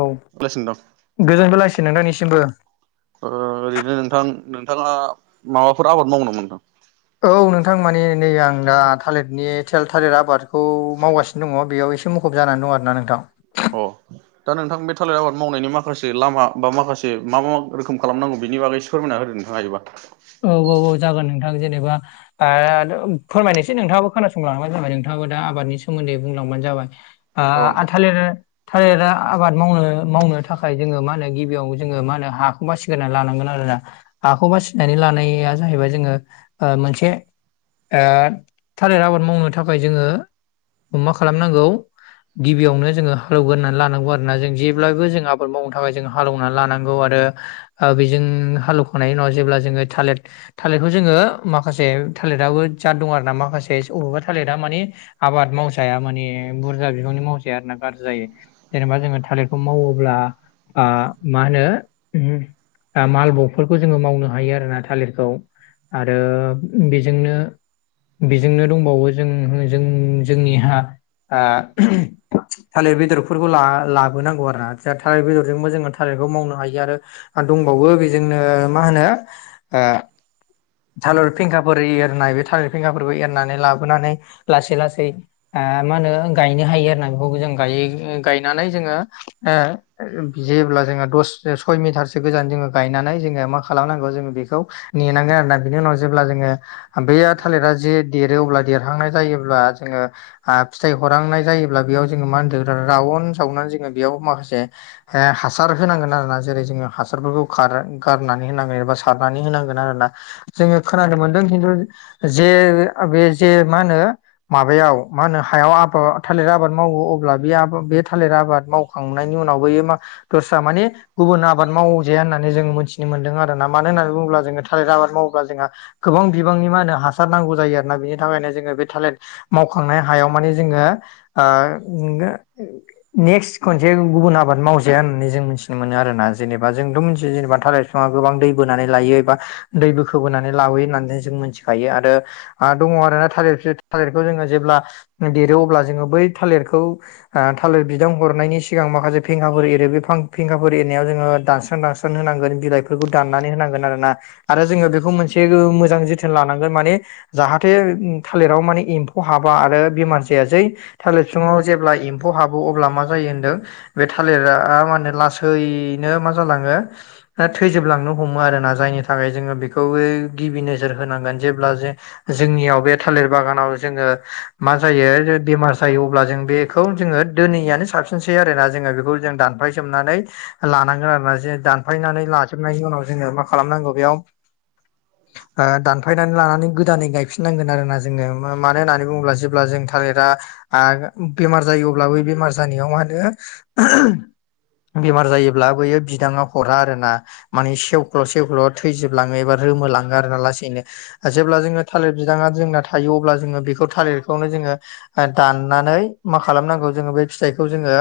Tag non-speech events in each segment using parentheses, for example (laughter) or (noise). औ लासिनो दं गोजोनबोलायसि नोंथांनिसिमबो ओ ओरैनो नोंथां- नोंथाङा माबाफोर आबाद मावनो मोनदों औ नोंथां मानि नै आं दा थालिरनि थेल थालिर आबादखौ मावगासिनो दङ बेयाव एसे मुुखुब जानानै दं आरो ना नोंथां अ दा नोंथां बे थालिर आबाद मावनायनि माखासे लामा बा माखासे मा -मा रोखोम खालामनांगौ बेनि बागै स फोरमायना होदो नोंथां हायोबा औ -औ -औ जागोन नोंथां जेनेबा ओ फोरमायनोसै नोंथाङाबो खोनासंलांबानो जाबाय नोंथाङाबो दा आबादनि सोमोन्दै बुंलांबानो जाबाय ओ औ नोंथां आथालिर थालिरा आबाद मावनो -मावनो थाखाय जोङो मा होनो गिबियाव जोङो मा होनो हाखौ बासिगोरना लानांगोन आरोना हाखौ बासिनानै लानाया जाहैबाय जोङो ओ मोनसे ओ थालिर आबाद मावनो थाखाय जोङो मा खालामनांगौ गिबियावनो जोङो हालेवगोर होननानै लानांगौ आरोना जों जेब्लायबो जों आबाद मावनो थाखाय जों हालौनानै लानांगौ आरो ओ बेजों हालेवखनायनि उनाव जेब्ला जोङो थालिर थालिरखौ जोङो माखासे थालिरिआबो जाद दं आर ना माखासे बबेावबा थालेरा मानि आबाद मावसाया माने बुरजा बिबांनि मावजाया आरो ना गाज्रि जायो जेनेबा जोङो थालिरखौ मावोब्ला आं मा होनो मालबगफोरखौ जोङो मावनो हायो आरोना थालिरखौ आरो बेजोंनो बेजोंनो दंबावो जों जों जोंनि हा थालिर बेदरफोरबो ला लाबोनांगौ आरोना थालिर बेदरजोंबो जोङो थालिरखौ मावनो हायो। आरो आरो दंबावो बिजोंनो मा होनो ओ थालिर फेंखाफोर होयो आरोना बे थालिर फेंखाफोरखौ एरनानै लाबोनानै लासै लासै, आ मा होनो गायनो हायो आरो ना बेखौ जों गायो गायनानै जोङो, ओ जेब्ला जोङो दस सय मिटारसो गोजान जोङो गायनानै जोङो मा खालामनांगौ जों, बेखौ नेनांगोन आरोना बिनि उनाव जेब्ला जोङो। बे थालिरा जे देरो अब्ला देरहांनाय जायोब्ला जोङो। आ फिथाइ हरांनाय जायोब्ला बेयाव जोङो मा होनदों रावन जावनानै जोङो बेयाव माखासे, हासार होनांगोन आरोना जेरै जोङो हासारफोरखौ खारो गारनानै होनांगोन एबा सारनानै होनांगोन आरो ना जोङो खोनानो मोनदों खिन्थु जे बे जे मा होनो, माबायाव मा होनो हायाव आब थालिर आबाद मावो अब्ला बे बे थालिर आबाद माव खांनायनि उनावबो इहो मा दस्रा माने गुबुन आबाद मावजाया होननानै जोंङो मिथिनो मोनदों आरो ना मानो होननानै बुङोब्ला जोङो थालिर आबाद मावोब्ला जोंहा, गोबां बिबांनि मा होनो हासार नांगौ जायो आरोना बिनि थाखायनो जोङो बे थालिर, मावखांनाय हायाव माने जोङो ओ गो नेक्स्ट खनसे गुबुन आबाद मावजाया होननानै जों मिथिनो मोनो आरोना जेनेबा जोंथ' मोनथियो जेनेबा थालिर, बिफाङा गोबां दै बोनानै लायो एबा दै बोखो बोनानै लाबोयो होननानै जों मिथिखायो आरो दङ आरो ना थालिर थालिरखौ जोङो जेब्ला देरो अब्ला जोङो बै थालिरखौ, थालिर बिदां हरनायनि सिगां माखासे फेंखाफोर एरो बे फेंखाफोर एरनायाव जोङो दानस्रां दानस्रां, होनांगोन बिलाइफोरखौ, दाननानै होनांगोन आरोना आरो जोङो बेखौ मोनसे मोजां जोथोन लानांगोन माने, जाहाथे थालिराव माने एम्फौ हाबा आरो बेमार जाया जै। थालिर बिफाङाव जेब्ला एम्फौ हाबो अब्ला मा जायो होनदों, बे थालिरा मान होनो लासैनो मा जालाङो थै, थैजोबलांनो हमो आरोना जायनि थाखाय जोङो बेखौ गिबि नोजोर होनांगोन जेब्ला जे जोंनियाव बे थालिर बागानाव जोङो मा जायो बेमार जायो अब्ला जों बे, बेखौ जोङो दोैनियानो साबसिनसै आरोना जोङो बेखौ जों दानफायजोबनानै, लानांगोन आरोना जे दानफायनानै लाजोबनायनि उनाव जोङो मा खालामनांगौ बेयाव, (inaudible) ओ दानफायनानै लानानै गोदानै गायफिननांगोन आरोना जोङो मानो होननानै बुङोब्ला जेब्ला जों थालिरा, आरो बेमार जायो अब्लाबो बेमार जानायाव मानो, बेमार जायोब्ला बैयो बिदांआव हरा आरो ना, माने सेवख्ल सेवख्ल थैजोबलाङो एबा रोमोलाङो आरोना लासैनो, जेब्ला जोङो थालिर बिदाङा जोंना थायो अब्ला जोङो बेखौ थालिरखौनो जोङो, ओ दाननानै मा खालामनांगौ जोङो बे फिथाइखौ जोङो।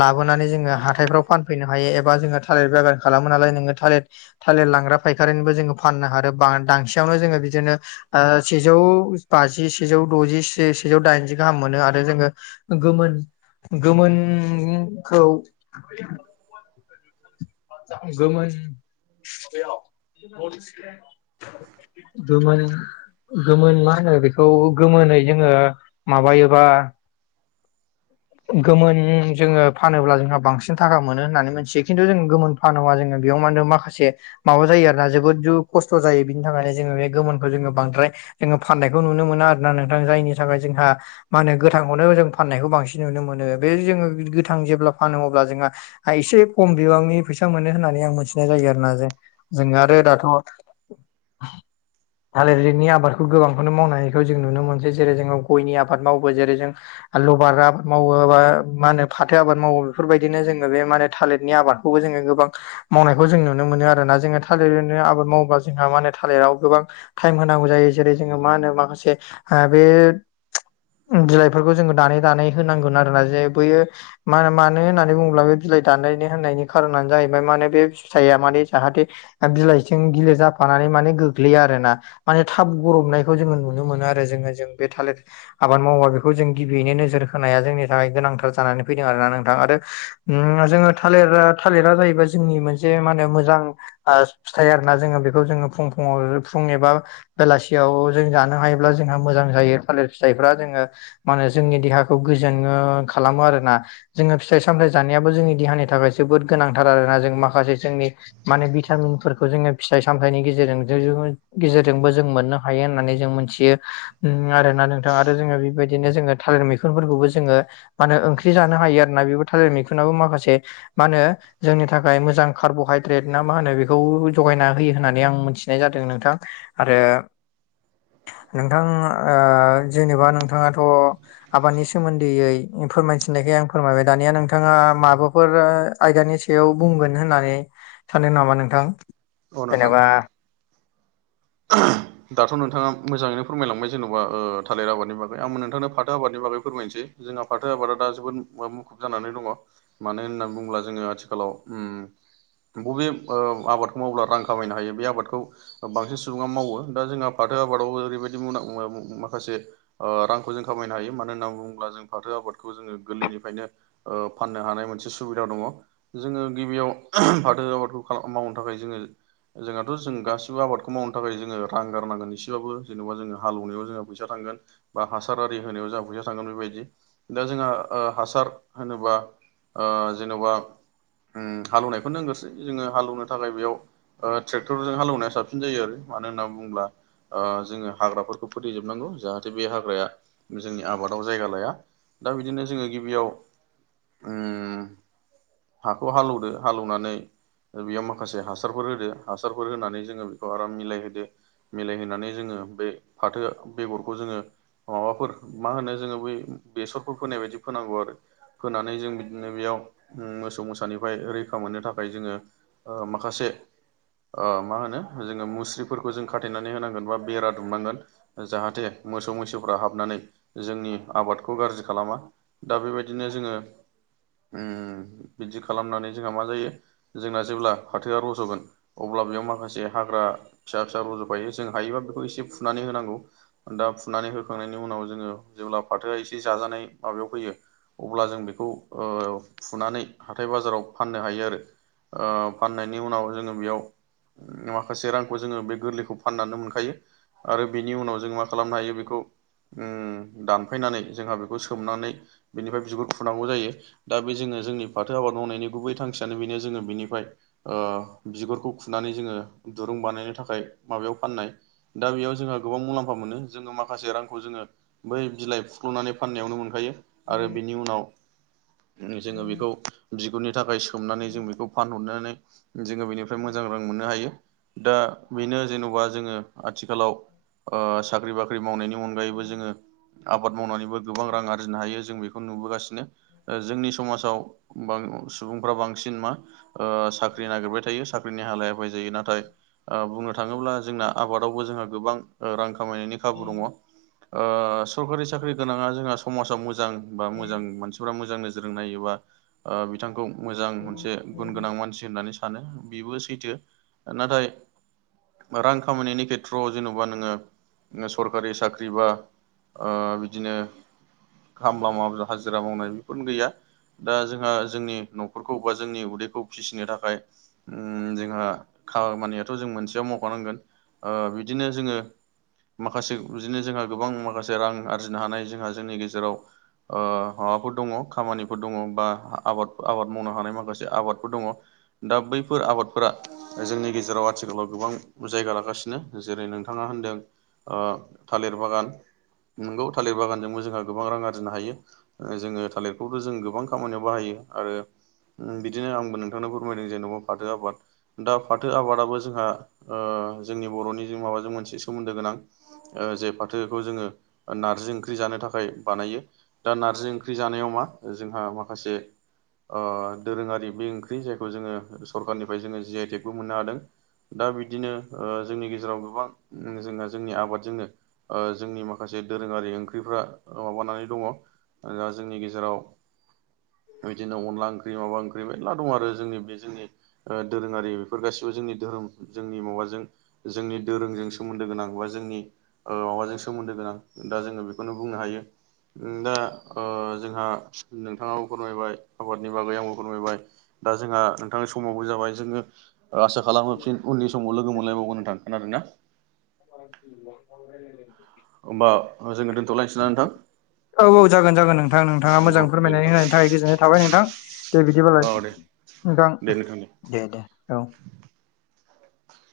लाबोनानै जोङो हाथाइफ्राव फानफैनो हायो एबा जोङो थालिर बागान खालामो नालाय नोङो। थालिर थालिर लांग्रा फायखारिनिबो जोङो फाननो हादों बा दांसेयावनो जोङो बिदिनो, ओ सेजौ बाजि सेजौ द'जि सेजौ दाइनजि गाहाम मोनो आरो जोङो, गोमोन गोमोनखौ, गोमोन (unintelligible) गोमोन, गोमोन मा होनो बेखौ गोमोनै जोङो माबायोबा, गोमोन जोङो फानोब्ला जोंहा बांसिन थाखा मोनो होननानै मिथियो खिन्थु जों गोमोन, फानोबा जोङो बेयाव मा होनो माखासे माबा जायो आरोना जोबोद जु खस्थ' जायो बिनि थाखायनो जोङो बे गोमोनखौ जोङो बांद्राय, जोङो फाननायखौ नुनो मोना आरोना नोंथां जायनि थाखाय जोंहा, मा होनो गोथांखौनो जों फाननायखौ बांसिन नुनो मोनो बे जोङो गोथां जेब्ला फानो अब्ला जोहा, आ एसे खम बिबांनि, फैसा मोनो होननानै आं मिथिनाय जायो आरोना जे जों आरो दाथ' थालिरनि आबादखौ गोबांखौनो मावनायखौ जों नुनो मोनसै जेरै जोङो गयनि आबाद मावो जेरै जों लबार आबाद मावो बा मा होनो फाथो आबाद मावो बेफोरबायदिनो जोङो बे माने थालिरनि आबाद। खौबो जोङो गोबां मावनायखौ जों नुनो मोनो आरोना जोङो थालिरनो आबाद मावोबा जोंहा माने थालिराव गोबां टाइम होनांगौ जायो जेरै जोङो मा होनो माखासे बे बिलाइफोरखौ जोङो दानै दानै होनांगोन आरोना जे बैयो मा मानो होननानै बुङोब्ला बे बिलाइ दानायनो होननायनि खारनानो जाहैबाय माने बे फिथाइया माने जाहाथे बिलाइजों गिलिर जाफानानै माने गोग्लैया आरो ना माने थाब गरबनायखौ जोङो नुनो मोनो आरो जोङो जों बे थालिर आबाद मावबा बेखौ जों गिबियैनो नोजोर होनाया जोंनि थाखाय गोनांथार जानानै फैदों आरोना नोंथां आरो जोङो थालिर थालिरा जाहैबाय जोंनि मोनसे मा होनो मोजां ओ फिथाइ आरोना जोङो बेखौ जोङो फुं फुङाव फुंनि एबा बेलासियाव जों जानो हायोब्ला जोंहा मोजां जायो थालिर फिथाइफ्रा जोङो मा होनो जोंनि देहाखौ गोजोन खालामो आरोना जोङो फिथाइ सामथाय जानायाबो जोंनि देहानि थाखाय जोबोद गोनांथार आरोना जों माखासे जोंनि माने भिटामिनफोरखौ जोङो फिथाइ सामथाइनि गेजेरजों गेजेरजोंबो जों मोननो हायो होननानै जों मोनथियो उम आरोना नोंथां आरो जोङो बेबायदिनो जोङो थालिर मैखुनफोरखौबो जोङो मा होनो ओंख्रि जानो हायो आरोना बेबो थालिर मैखुनाबो माखासे मा होनो जोंनि थाखाय मोजां कार्ब'हाइद्रेट ना मा होनो बेखौ जगायना होयो होननानै आं मिथिनाय जादों नोंथां आरो नोंथां ओ जेनेबा नोंथांङाथ' आबादनि सोमोन्दैयै फोरमायथिननायखाय आं फोरमायबाय दानिया नोंथांङा माबाफोर आयदानि सायाव बुंगोन होननानै सानदों नामा नोंथां? औ नोंथां जेनेबा (unintelligible) दाथ' नोंथाङा मोजाङैनो फोरमायलांबाय जेन'बा ओ थालिर आबादनि बागै आंबो नोंथांनो फाथो आबादनि बागै फोरमायनोसै जोंहा फाथो आबादा दा जोबोद मुखुब जानानै दङ मानो होननानै बुङोब्ला जोङो आथिखालाव उम बबे ओ आबादखौ मावब्ला रां खामायनो हायो बे आबादखौ बांसिन सु सुबुङा मावो दा जोंहा फाथो आबादावबो ओरैबायदि म माखासे ओ रांखौ जों खामायनो हायो मानो होनना बुङोब्ला जों फाथो आबादखौ जोङो गोरलैनिफ्रायनो ओ फाननो हानाय मोनसे सुबिदा दङ जोङो गिबियाव फाथो आबादखौ खा-मावनो थाखाय जोङो जोंहाथ' जों गासिबो आबादखौ खोम मावनो थाखाय जोङो रां गारनांगोन एसेबाबो जेनेबा जोङो हाल एवनायाव जोङो फैसा थांगोन। बा हासार आरि होनायाव जा फैसा थांगोन बेबायदि दा जोंहा हासार होनोबा ओ जेन'बा उम हाल एवनायखौनो होनग्रोसै जोङो हाल‌ एवनो थाखाय बेयाव ओ ट्रेक्टरजों हाल एवनाया साबसिन। साबसिन जायो आरो मानो होनना बुङोब्ला ओ जोङो हाग्राफोरखौ फोथै जोबनांगौ जाहाथे बे हाग्राया जोंनि आबादाव जायगा लाया दा बिदिनो जोङो गिबियाव उम हाखौ हाल एवदो हालेवनानै बेयाव माखासे हासारफोर होदो हासारफोर होनानै जोङो बेखौ आराम मिलायहोदो मिलाय होनानै जोङो बे फाथो बेगरखौ जोङो माबाफोर मा होनो जोङो बै बेसरफोर फोनाय बायदि फोनांगौ आरो फोनानै जों बिदिनो बेयाव मोसौ मोसानिफ्राय रैखा मोननो थाखाय जोङो माखासे ओ मा होनो जोङो मुस्रिफोरखौ जों खाथेनानै होनांगोन बा बेरा दुमनांगोन जाहाथे मोसौ मैसोफ्रा हाबनानै जोंनि आबादखौ गाज्रि खालामा दा बेबायदिनो जोङो उम बिदि खालामनानै जोंहा मा जायो जोंना जेब्ला फाथोआ रज'गोन अब्ला बेयाव माखासे हाग्रा फिसा फिसा रज'फायो जों हायोबा बेखौ एसे फुनानै होनांगौ। दा फुनानै होखांनायनि उनाव जोङो जेब्ला फाथोआ एसे जाजानाय माबायाव फैयो अब्ला जों बेखौ ओ फुनानै हाथाय बाजाराव फाननो हायो आरो। ओ फाननायनि उनाव जोङो बेयाव मा खासे रांखौ जोङो बे गोरलैखौ फाननानै मोनखायो आरो बेनि उनाव जों मा खालामनो हायो बेखौ उम दानफायनानै जोंहा बेखौ सोमनानै बेनिफ्राय बिगुर फुनांगौ जायो। दा बे जोङो जोंनि फाथो आबाद मावनायनि गुबै थांखियानो बेनो जोङो बेनिफ्राय ओ बिगुरखौ खुनानै जोङो दुरुं बानायनो थाखाय माबायाव फाननाय। दा बेयाव जोंहा गोबां मुलाम्फा मोनो जोङो माखासे रांखौ जोङो बै बिलाइ फुख्ल'नानै फाननायावनो मोनखायो आरो बिनि उनाव जोङो बेखौ बिगुरनि थाखाय सोमनानै जों बेखौ फानहरनानै जोङो बेनिफ्राय मोजां रां मोननो हायो। दा बेनो जेन'बा जोङो आथिखालाव ओ साख्रि बाख्रि मावनायनि अनगायैबो जोङो आबाद मावनानैबो गोबां रां आरजिनो हायो जों बे खौ नुबोगासिनो ओ जोंनि समाजाव बां सुबुंफ्रा बांसिन मा ओ साख्रि नागिरबाय थायो साख्रिनि हालाय हाफाय जायो नाथाय ओ बुंनो थाङोब्ला जोंना आबादावबो जोंहा गोबां रां खामायनायनि खाबु दङ। ओ सरकारि साख्रि गोनाङा जोंहा समाजाव मोजां बा मोजां मानसिफोरा मोजां नोजोर जों नायोबा बिथांखौ मोजां मोनसे गुन गोनां मानसि होननानै सानो बिबो सैथो, नाथाय रां खामायनायनि खेथ्रआव जेन'बा नोङो सरकारि साख्रि बा ओ बिदिनो खामला मावनाय हाजिरा मावनाय बेफोरो गैया। दा जोंहा जोंनि न'खरखौ बा जोंनि उदैखौ फिसिनो थाखाय उम जोंहा खामानियाथ' जों मोनसेयाव मावखानांगोन। ओ बिदिनो जोङो माखासे बिदिनो जोंहा गोबां माखासे रां आरजिनो हानाय जोंहा जोंनि गेजेराव ओ माबाफोर दङ खामानिफोर दङ बा आबाद आबाद मावनो हानाय माखासे आबादफोर दङ। दा बैफोर आबादफोरा जोंनि गेजेराव आथिखालाव गोबां जायगा लागासिनो जेरै नोंथाङा होनदों थालिर बागान। नोंगौ थालिर बागानजोंबो जोंहा गोबां रां आरजिनो हायो। ओ जोङो थालिरखौथ' जों गोबां खामानियाव बाहायो आरो ओ बिदिनो आंबो नोंथांनो फोरमायदों जेन'बा फाथो आबाद। दा फाथो आबादाबो जोंहा ओ जोंनि बर'निजों माबाजों मोनसे सोमोन्दो गोनां। ओ जे फाथोखौ जोङो नारजि ओंख्रि जानो थाखाय बानायो। दा नारजि ओंख्रि जानायाव मा जोंहा माखासे ओ दोरोङारि बे ओंख्रि जायखौ जोङो सरखारनिफ्राय जोङो जि आइ टेकबो मोननो हादों। दा बिदिनो ओ जोंनि गेजेराव गोबां जोंहा जोंनि आबादजोंनो ओ जोंनि माखासे दोरोङारि ओंख्रिफ्रा ओ माबानानै दङ। दा जोंनि गेजेराव बेबादिनो अनला ओंख्रि माबा ओंख्रि मेरला दं आरो जोंनि बे जोंनि ओ दोरोङारि बेफोर गासिबो जोंनि धोरोम जोंनि माबाजों जोंनि दोरोंजों सोमोन्दो गोनां बा जोंनि ओ माबाजों सोमोन्दो गोनां, दा जोङो बेखौनो बुंनो हायो। दा ओ जोंहा नोंथाङाबो फोरमायबाय आबाद नि बागै आंबो फोरमायबाय। दा जोंहा नोंथांनि समाबो जाबाय। जोङो आसा खालामो फिन उननि समाव लोगो मोनलायबावगोन नोंथां, खोनादोंना? (inaudible) होमबा जोङो दोन्थ'लायनोसै नोंथां? औ औ जागोन जागोन नोंथां, नोंथाङा मोजां औ दे फोरमायनानै नोंथां दे होनायनि थाखाय गोजोननाय थाबाय नोंथां। दे बिदिबालाय औ दे नोंथां, दे दे औ।